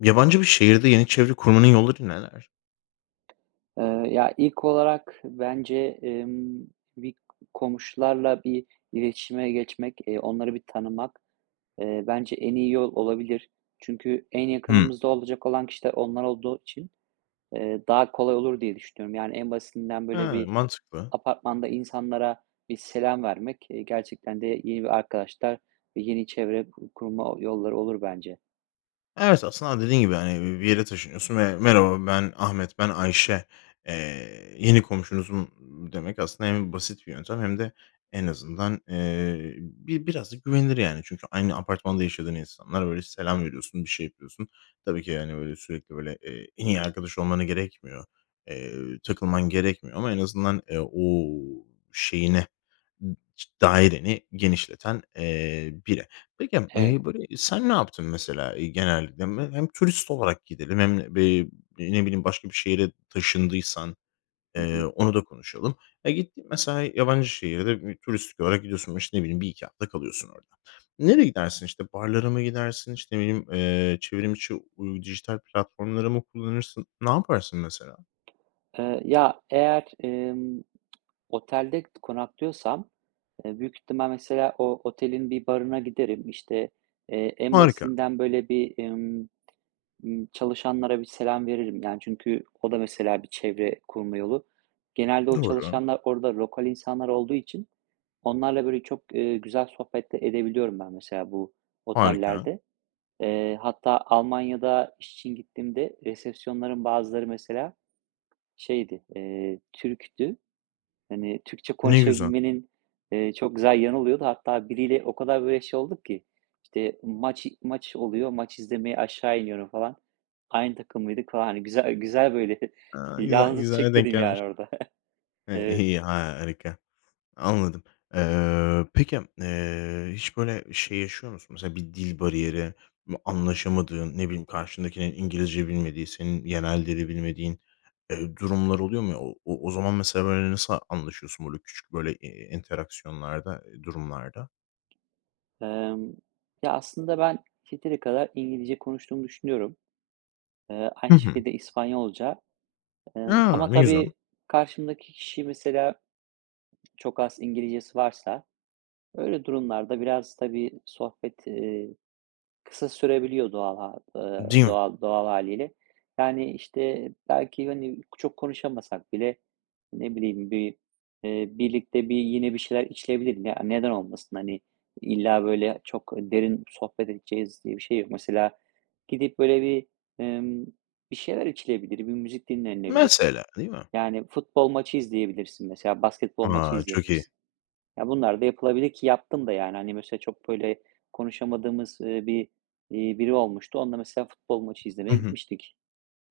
Yabancı bir şehirde yeni çevre kurmanın yolları neler? Iıı, ya, ilk olarak bence, emm, bir komşularla bir iletişime geçmek, eee, onları bir tanımak, eee, bence en iyi yol olabilir. Çünkü en Hımm. yakınımızda olacak olan kişiler onlar olduğu için, eee, daha kolay olur diye düşünüyorum. Yani, en basitinden böyle Ha, bir mantıklı. apartmanda insanlara bir selam vermek, eee, gerçekten de yeni bir arkadaşlar ve yeni çevre ku kurma yolları olur bence. Evet, aslında dediğin gibi, yani, bi bir yere taşınıyorsun ve: "Merhaba, ben Ahmet, ben Ayşe, eee, yeni komşunuzum." demek aslında hem basit bir yöntem hem de en azından, eee, bi biraz da güvenilir, yani. Çünkü aynı apartmanda yaşadığın insanlar böyle selam veriyorsun, bir şey yapıyorsun. Tabii ki, yani, böyle, sürekli, böyle, eee, en iyi arkadaş olmana gerekmiyor, eee, takılman gerekmiyor ama en azından, eee, o şeyine ç daireni genişleten, eee, biri. Peki, Evet. eee, böyle, sen ne yaptın, mesela, eee, genelde? M hem turist olarak gidelim hem b eee, ne bileyim, başka bir şehre taşındıysan, Hı eee, hı. onu da konuşalım. Ya, gittin, mesela, yabancı şehirde bir turistik olarak gidiyorsun. O, işte, ne bileyim, 1-2 hafta kalıyorsun orada. Nereye gidersin? İşte, barlara mı gidersin, işte, ne bileyim, eee, çevrim içi uy dijital platformları mı kullanırsın? Ne yaparsın mesela? Iıı, ya, eğer, emm, otelde konaklıyorsam, eee, büyük ihtimal mesela o otelin bir barına giderim, işte, eee, en Harika. basitinden, böyle, bir, ımm, ımm, çalışanlara bir selam veririm. Yani, çünkü o da, mesela, bir çevre kurma yolu. Genelde o Doğru. çalışanlar orada lokal insanlar olduğu için onlarla, böyle, çok, eee, güzel sohbet de edebiliyorum ben, mesela, bu Harika. otellerde. Eee, hatta Almanya'da iş için gittiğimde resepsiyonların bazıları, mesela, şeydi, eee, Türk'tü. Hani, Türkçe Ne güzel. konuşabilmenin, eee, çok güzel yanı oluyordu. Hatta biriyle o kadar böyle şey olduk ki işte, maç maç oluyor, maç izlemeye aşağı iniyorum falan. Aynı takımlıydık falan, hani, güzel güzel, böyle, Ha, güzel. yalnızlık Güzele denk çekmedim, yani, gelmiş. orada. Eee, Evet. iyi, harika. Anladım. Eee, peki, eee, hiç, böyle, şey, yaşıyor musun? Mesela bir dil bariyeri anlaşamadığın, ne bileyim, karşındakinin İngilizce bilmediği, senin yerel dili bilmediğin, eee, durumlar oluyor mu? O o o zaman mesela, böyle, nasıl anlaşıyorsun, böyle, küçük, böyle, eee, interaksiyonlarda, eee, durumlarda? Emm Ya, aslında ben yeteri kadar İngilizce konuştuğumu düşünüyorum. Eee, Hı aynı hı. şekilde İspanyolca, emm, A! ama Ne güzel. tabii karşımdaki kişi mesela çok az İngilizcesi varsa öyle durumlarda biraz tabii sohbet, eee, kısa sürebiliyor doğal ha eee, Değil mi? doğal doğal hâliyle. Yani, işte, belki, hani, çok konuşamasak bile, ne bileyim, bir, eee, birlikte bir yine bir şeyler içilebilir mi? Ya, neden olmasın? Hani, illa, böyle, çok derin sohbet edeceğiz diye bir şey yok. Mesela, gidip, böyle, bir, ımm, bir şeyler içilebilir, bir müzik dinlenilebilir. Mesela, değil mi? Yani, futbol maçı izleyebilirsin, mesela. Basketbol maçı A, çok iyi. izleyebilirsin. Ya, bunlar da yapılabilir ki yaptım da, yani. Hani, mesela çok, böyle, konuşamadığımız, ııı, bir, iii, biri olmuştu. Onunla, mesela, futbol maçı Hı izlemeye hı. gitmiştik.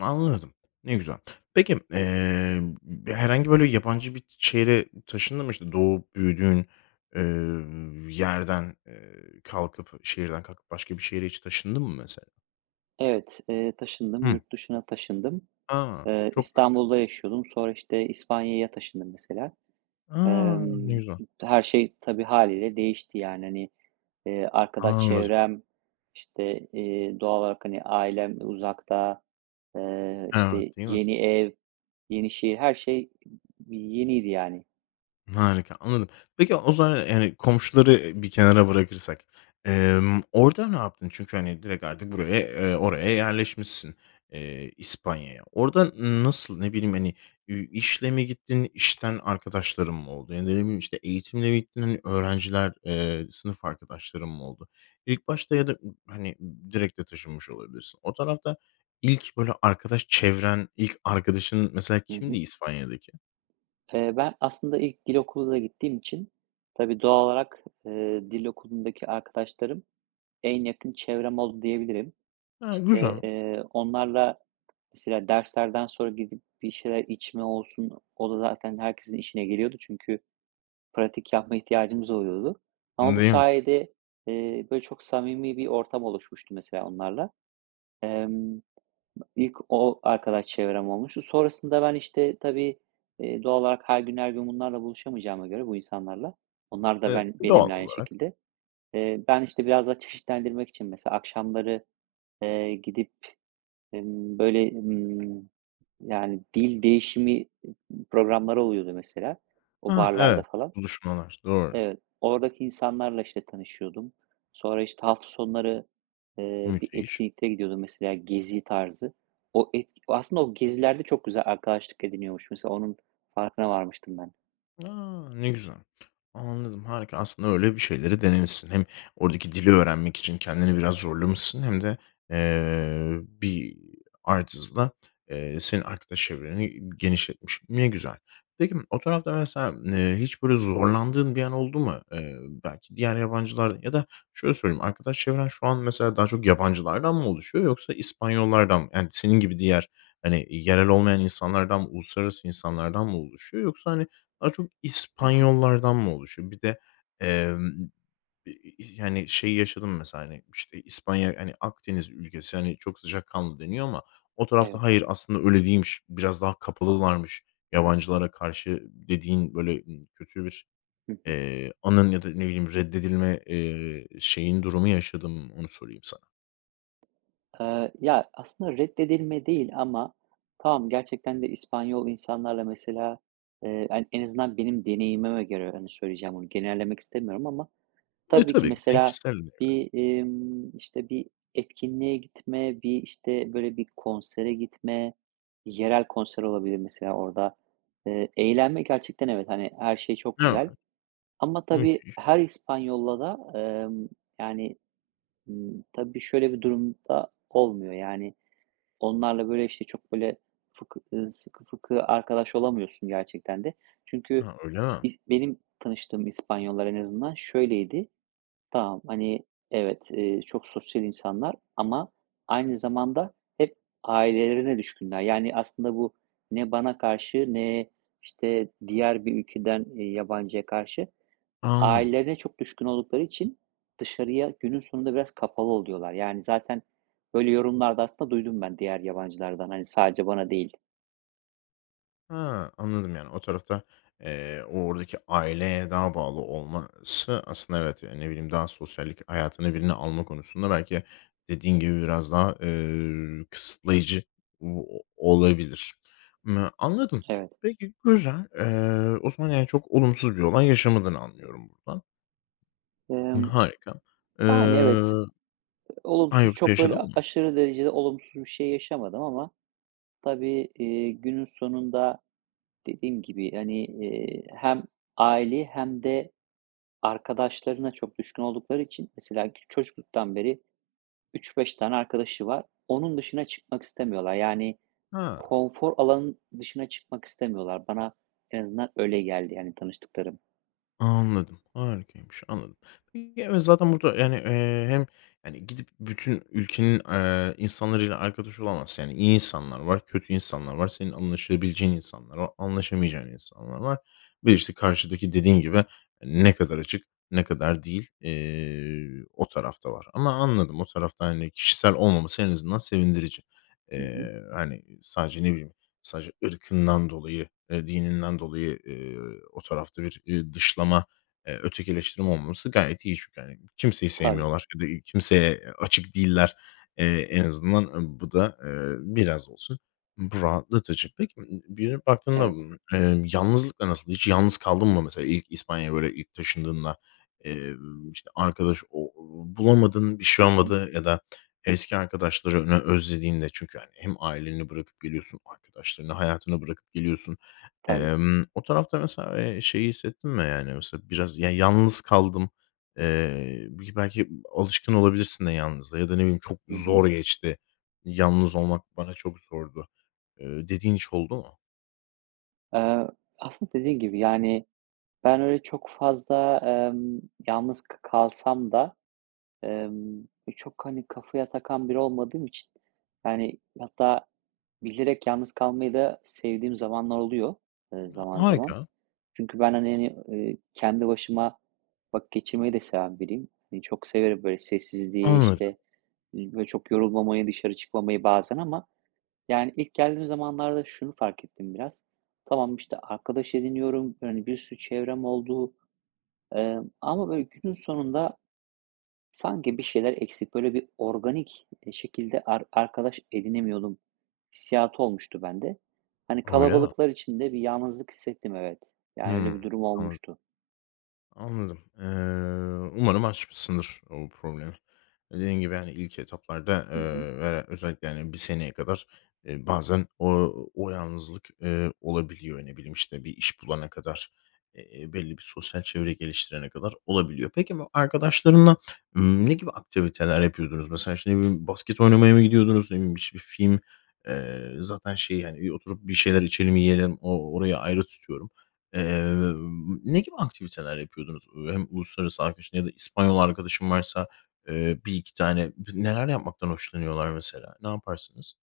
Anladım. Ne güzel. Peki, emm, b b herhangi böyle yabancı bir t şehre taşındın mı? İşte, doğup büyüdüğün, eee, yerden, eee, kalkıp, şehirden kalkıp başka bir şehre hiç taşındın mı, mesela? Evet, eee, taşındım, Hıı. yurt dışına taşındım. A, Eee, çok farklı. İstanbul'da yaşıyordum sonra işte, İspanya'ya taşındım, mesela. A, ne Emm, güzel. her şey tabii hâliyle değişti, yani, hani, eee, arkadaş Anladım. çevrem işte, eee, doğal olarak hani ailem uzakta, eee, Evet, işte değil mi? yeni ev, yeni şey her şey i yeniydi, yani. Harika, anladım. Peki, o zaman, [unintelligible] yani, komşuları, eee, bir kenara bırakırsak, emm, orada ne yaptın? Çünkü, hani, direkt artık buraya, eee, oraya yerleşmişsin, eee, İspanya'ya. Orada n nasıl, ne bileyim, hani, i işle mi gittin, işten arkadaşların mı oldu? Ya da ne bileyim, işte, eğitimle mi gittin öğrenciler, eee, sınıf arkadaşların mı oldu? İlk başta ya da m hani, direkt de taşınmış olabilirsin. O tarafta ilk böyle arkadaş çevren, ilk arkadaşın mesela, Hı hı. kimdi İspanya'daki? Eee, ben aslında ilk dil okuluna gittiğim için tabii doğal olarak, eee, dil okulundaki arkadaşlarım en yakın çevrem oldu, diyebilirim. A, İşte, güzel. eee, onlarla mesela derslerden sonra gidip bir şeyler içme olsun, o da zaten herkesin işine geliyordu. Çünkü pratik yapma ihtiyacımız oluyordu. Ama bu Değil mi? sayede, eee, böyle çok samimi bir ortam oluşmuştu, mesela, onlarla. Emm, ilk o arkadaş çevrem olmuştu. Sonrasında ben, işte, tabii, iii, doğal olarak her gün her gün bunlarla buluşamayacağıma göre, bu insanlarla onlar da E, ben doğal benimle aynı olarak. şekilde. Eee, ben işte biraz daha çeşitlendirmek için mesela akşamları, eee, gidip emm böyle ımm, yani, dil değişimi m programları oluyordu, mesela o Hıı. barlarda Evet, falan. buluşmalar, doğru. Evet, oradaki insanlarla işte tanışıyordum. Sonra işte hafta sonları, eee, bir Müthiş. etkinlikte gidiyordum mesela, gezi tarzı. O etki aslında o gezilerde çok güzel arkadaşlık ediniyormuş. Mesela, onun farkına varmıştım ben. A! Ne güzel. Anladım, harika. Aslında öyle bir şeyleri denemişsin. Hem oradaki dili öğrenmek için kendini biraz zorlamışsın hem de, eee, bir artısı da, eee, senin arkadaş çevreni genişletmiş. Ne güzel. Peki, m o tarafta mesela, eee, hiç, böyle, zorlandığın bir an oldu mu? Eee, belki diğer yabancılar ya da şöyle söyleyeyim, arkadaş çevren şu an mesela daha çok yabancılardan mı oluşuyor yoksa İspanyollardan mı, yani, senin gibi diğer, hani, yerel olmayan insanlardan mı uluslararası insanlardan mı oluşuyor yoksa, hani, daha çok Hı hı. İspanyollardan mı oluşuyor? Bir de, emm, i i i yani, şey yaşadın mı mesela, hani, işte, İspanya, hani, Akdeniz ülkesi, hani, çok sıcakkanlı deniyor ama o Evet. tarafta hayır aslında öyle değilmiş, biraz daha kapalılarmış yabancılara karşı dediğin, böyle, ı kötü bir, Hı hı. eee, anın ya da ne bileyim reddedilme, eee, şeyin, durumu yaşadın mı? Onu sorayım sana. Eee, ya, aslında reddedilme değil ama Tamam, gerçekten de İspanyol insanlarla, mesela, eee, an en azından benim deneyimime göre, yani, söyleyeceğim bunu, genellemek istemiyorum ama Eee, tabii ki tabii ki [unintelligible] mesela kişisel bir evre. bir, imm, işte, bir etkinliğe gitme, bir, işte, böyle, bir konsere gitme, yerel konser olabilir mesela orada. Eee, eğlenme gerçekten evet, hani, her şey çok Evet. güzel ama tabii, Müthiş. her İspanyol'la da, emm, yani, ımm, tabii, şöyle bir durumda olmuyor, yani. Onlarla, böyle, işte, çok, böyle, fıkı ııı, sıkı fıkı arkadaş olamıyorsun gerçekten de. Çünkü Ha, öyle mi? ilk benim tanıştığım İspanyollar en azından şöyleydi, tamam, hani, evet, eee, çok sosyal insanlar ama aynı zamanda hep ailelerine düşkünler. Yani, aslında bu ne bana karşı ne, işte, diğer bir ülkeden, eee, yabancıya karşı. Anladım. Ailelerine çok düşkün oldukları için dışarıya günün sonunda biraz kapalı oluyorlar. Yani, zaten, böyle, yorumlarda aslında duydum ben diğer yabancılardan. Hani, sadece bana değil. Ha, anladım. Yani, o tarafta, eee, o oradaki aileye daha bağlı olması aslında evet, yani, ne bileyim, daha sosyallik hayatına birini alma konusunda belki dediğin gibi biraz daha, eee, kısıtlayıcı o olabilir. Imm, anladım. Evet. Peki, güzel. Eee, o zaman, yani, çok olumsuz bir olay yaşamadığını anlıyorum buradan. Iıı, Emm, harika. yani, evet. Iıı Eee, A, olumsuz, yoksa çok, böyle, yaşadın a mı? aşırı derecede olumsuz bir şey yaşamadım ama tabii, iii, günün sonunda dediğim gibi, hani, eee, hem aileye hem de arkadaşlarına çok düşkün oldukları için, mesela kü çocukluktan beri 3-5 tane arkadaşı var. Onun dışına çıkmak istemiyorlar. Yani, Hıı. konfor alanın dışına çıkmak istemiyorlar. Bana en azından öyle geldi, yani, tanıştıklarım. Anladım, harikaymış. Anladım. Ya, evet, zaten burada, yani, eee, hem, hani, gidip bütün ülkenin, eee, insanlarıyla arkadaş olamazsın. Yani, iyi insanlar var, kötü insanlar var. Senin anlaşabileceğin insanlar var, anlaşamayacağın insanlar var. Ve, işte, karşıdaki, dediğin gibi, ne kadar açık, ne kadar değil, eee, o taraf da var. Ama anladım, o tarafta, hani, kişisel olmaması en azından sevindirici. Hı hı. Eee, hani, sadece ne bileyim, sadece ırkından dolayı, eee, dininden dolayı, eee, o tarafta bir, ııı, dışlama, eee, ötekileştirme olmaması gayet iyi. Çünkü, hani, kimseyi Tabii. sevmiyorlar ya da kimseye, eee, açık değiller. Eee, en azından, ııı, bu da, eee, biraz olsun bu rahatlatıcı. Peki, ımm, bir dönüp baktığında, Evet. ımm, emm, yalnızlıkla nasıl? Hiç yalnız kaldın mı, mesela, ilk İspanya'ya, böyle, ilk taşındığında, eee, işte, arkadaş o bulamadın, bir şey Hı hı. olmadı ya da eski arkadaşlarını özlediğinde? Çünkü, hani, hem aileni bırakıp geliyorsun, arkadaşlarını, hayatını bırakıp geliyorsun. Tabii. Emm, o tarafta mesela, eee, şeyi hissettin mi, yani, mesela, biraz ya yalnız kaldım? Eee, bi belki alışkın olabilirsin de yalnızlığa. Ya da, ne bileyim, "Çok Hı hı. zor geçti. Yalnız olmak bana çok zordu" eee, dediğin hiç oldu mu? Eee, aslında dediğin gibi, yani, ben öyle çok fazla, emm, yalnız k kalsam da, emm, e, çok, hani, kafaya takan biri olmadığım için, yani, hatta bilerek yalnız kalmayı da sevdiğim zamanlar oluyor, ııı, zaman zaman. Harika. Çünkü ben, hani, yani, eee, kendi başıma vakit geçirmeyi de seven biriyim. Hani, çok severim, böyle, sessizliği, Anladım. işte, iii, böyle, çok yorulmamayı, dışarı çıkmamayı bazen ama yani, ilk geldiğim zamanlarda şunu fark ettim biraz. Tamam, işte, arkadaş ediniyorum. Hani, bir sürü çevrem oldu. Emm, ama böyle günün sonunda sanki bir şeyler eksik, böyle, bir organik, eee, şekilde ar arkadaş edinemiyordum hissiyatı olmuştu bende. Hani, Öyle mi? kalabalıklar içinde bir yalnızlık hissettim, evet, yani, öyle bir Hımm durum anladım. olmuştu. Anladım. Eee, umarım aşmışsındır o problemi. Dediğin gibi, hani, ilk etaplarda, Hı hı. eee, ve de özellikle, hani, 1 seneye kadar, eee, bazen o o yalnızlık, eee, olabiliyor. Ne bileyim, işte, bir iş bulana kadar, eee, belli bir sosyal çevre geliştirene kadar olabiliyor. Peki, bu arkadaşlarınla, ımm, ne gibi aktiviteler yapıyordunuz? Mesela, işte, ne bileyim, basket oynamaya mı gidiyordunuz, ne bileyim biş bir film eee, zaten şeyi, hani, bir oturup bir şeyler içelim, yiyelim o orayı ayrı tutuyorum. Eee, ne gibi aktiviteler yapıyordunuz? Ö hem uluslararası arkadaşın ya da İspanyol arkadaşın varsa, eee, 1-2 tane neler yapmaktan hoşlanıyorlar mesela? Ne yaparsınız?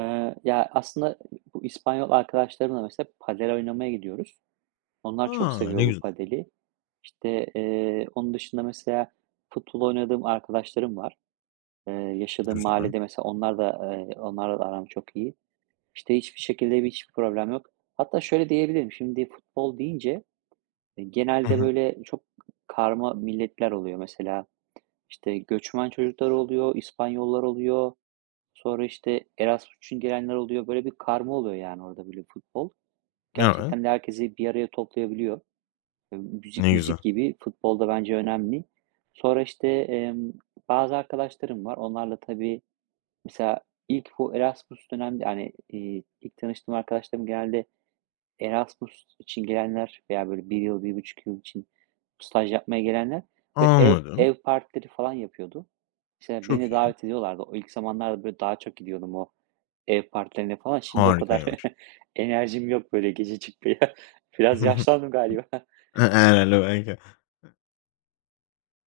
Eee, ya, aslında bu İspanyol arkadaşlarımla mesela padel oynamaya gidiyoruz. Onlar çok A! Ne seviyor bu güzel. padeli. İşte, eee, onun dışında mesela futbol oynadığım arkadaşlarım var, eee, yaşadığım Güzel. mahallede. Mesela onlar da eee, onlarla da aram çok iyi. İşte, hiçbir şekilde bir hiçbir problem yok. Hatta şöyle diyebilirim. Şimdi futbol deyince, eee, Hı genelde, hı. böyle, çok karma milletler oluyor. Mesela, işte, göçmen çocukları oluyor, İspanyollar oluyor, sonra, işte, Erasmus için gelenler oluyor. Böyle bir karma oluyor, yani, orada, böyle, futbol. Evet. Gerçekten de herkesi bir araya toplayabiliyor. Eee, müzik Ne güzel. müzik gibi futbol da bence önemli. Sonra işte, emm, bazı arkadaşlarım var. Onlarla tabii mesela ilk bu Erasmus dönemde hani, iii, ilk tanıştığım arkadaşlarım genelde Erasmus için gelenler veya, böyle, 1 yıl, 1,5 yıl için staj yapmaya gelenler ve ev Anladım. ev partileri falan yapıyordu. Mesela, Çok beni de iyi. davet ediyorlardı. O ilk zamanlarda, böyle, daha çok gidiyordum o ev partilerine falan. Şimdi o kadar Harikaymış. enerjim yok böyle gece çıkmaya. Biraz yaşlandım galiba. [unintelligible] Belki.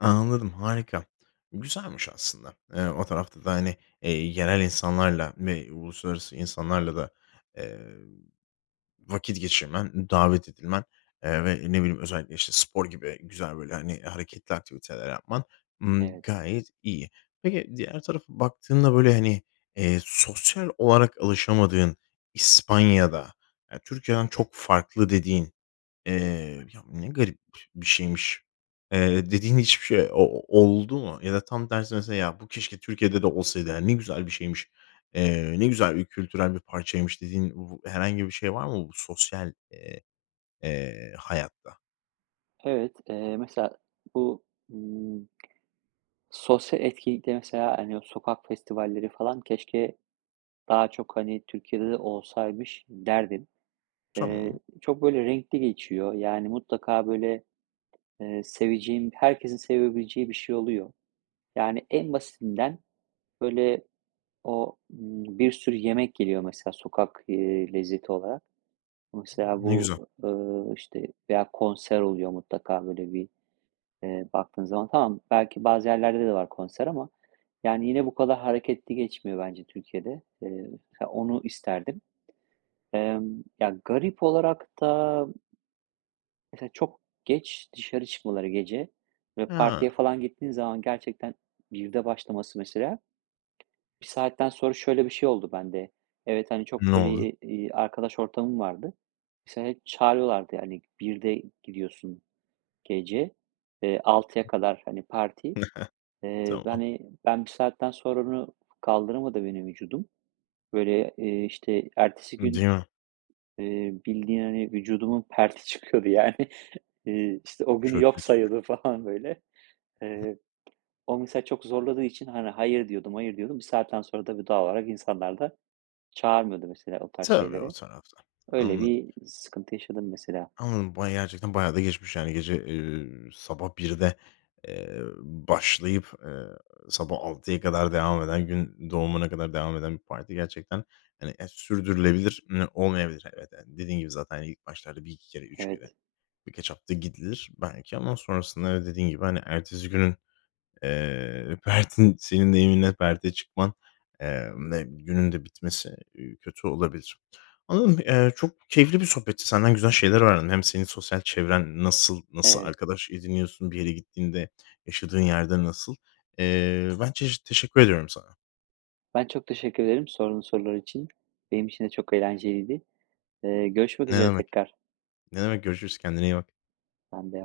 Anladım, harika. Güzelmiş aslında. Eee, o tarafta da, hani, eee, yerel insanlarla m uluslararası insanlarla da, eee, vakit geçirmen, davet edilmen, eee, ve, ne bileyim, özellikle, işte, spor gibi güzel, böyle, hani, hareketli aktiviteler yapman, ımm, Evet. gayet iyi. Peki, diğer tarafa baktığında, böyle, hani, eee, sosyal olarak alışamadığın İspanya'da, eee, Türkiye'den çok farklı dediğin, eee, "ya, ne garip bir şeymiş" eee, dediğin hiçbir şey o oldu mu? Ya da tam tersi mesela "Ya, bu keşke Türkiye'de de olsaydı, hani, ne güzel bir şeymiş, eee, ne güzel bir kültürel bir parçaymış." dediğin vu herhangi bir şey var mı bu sosyal, eee, eee, hayatta? Evet, eee, mesela, bu, ımm, sosyal etkinlikte, mesela, hani, o sokak festivalleri, falan, keşke daha çok, hani, Türkiye'de de olsaymış derdim. Eee, Tamam. çok böyle renkli geçiyor. Yani, mutlaka, böyle, eee, seveceğim, herkesin sevebileceği bir şey oluyor. Yani, en basitinden böyle, o bir sürü yemek geliyor, mesela, sokak, eee, lezzeti olarak. O, mesela, Ne güzel. bu, ııı, işte, veya konser oluyor mutlaka böyle bir, eee, baktığın zaman. Tamam, belki bazı yerlerde de var konser. Ama, yani, yine bu kadar hareketli geçmiyor bence Türkiye'de. Eee, mesela, onu isterdim. Emm, ya, garip olarak da Mesela, çok geç dışarı çıkmaları gece ve Hıı. partiye, falan, gittiğin zaman gerçekten 1'de başlaması, mesela, 1 saatten sonra şöyle bir şey oldu bende. Evet, hani, çok Ne böyle, oldu? eee, iii, arkadaş ortamım vardı. Mesela hep çağırıyorlardı. Yani, 1'de gidiyorsun gece, eee, 6'ya kadar, hani, parti. Eee, Tamam. hani, ben 1 saatten sonra onu kaldıramadı beni vücudum. Böyle, eee, işte, ertesi Değil gün, mi? eee, bildiğin, hani, vücudumun perti çıkıyordu, yani. Eee, işte, o günü Çok yok kötüymüş. sayıyordum, falan, böyle. Eee, o, mesela, çok zorladığı için, hani, hayır diyordum, hayır diyordum. Bir saatten sonra da doğal olarak insanlar da çağırmıyordu, mesela, o tarz Tabii. O şeylere. tarafta. Öyle Anladım. bir sıkıntı yaşadım, mesela. Anladım, bayağı, gerçekten bayağı da geçmiş, yani, gece, eee, sabah 1'de, eee, başlayıp. Eee, sabah 6'ya kadar devam eden, gün doğumuna kadar devam eden bir parti gerçekten, hani, a sürdürülebilir mi, olmayabilir, evet. Dediğin gibi zaten ilk başlarda 1-2 kere, 3 kere, Evet. bir kaç hafta gidilir belki. Ama sonrasında da dediğin gibi ertesi günün, eee, pertin senin deyiminle perte çıkman, eee, ve günün de bitmesi, ııı, kötü olabilir. Anladım, ııı, yani, çok keyifli bir sohbetti, senden güzel şeyler öğrendim. Hem seni sosyal çevren nasıl, nasıl Evet. arkadaş ediniyorsun, bir yere gittiğinde, yaşadığın yerde nasıl? Eee, ben çeşi teşekkür ediyorum sana. Ben çok teşekkür ederim, sorduğun sorular için. Benim için de çok eğlenceliydi. Eee, görüşmek Ne üzere demek, tekrar. ne demek görüşürüz, kendine iyi bak. Ben de.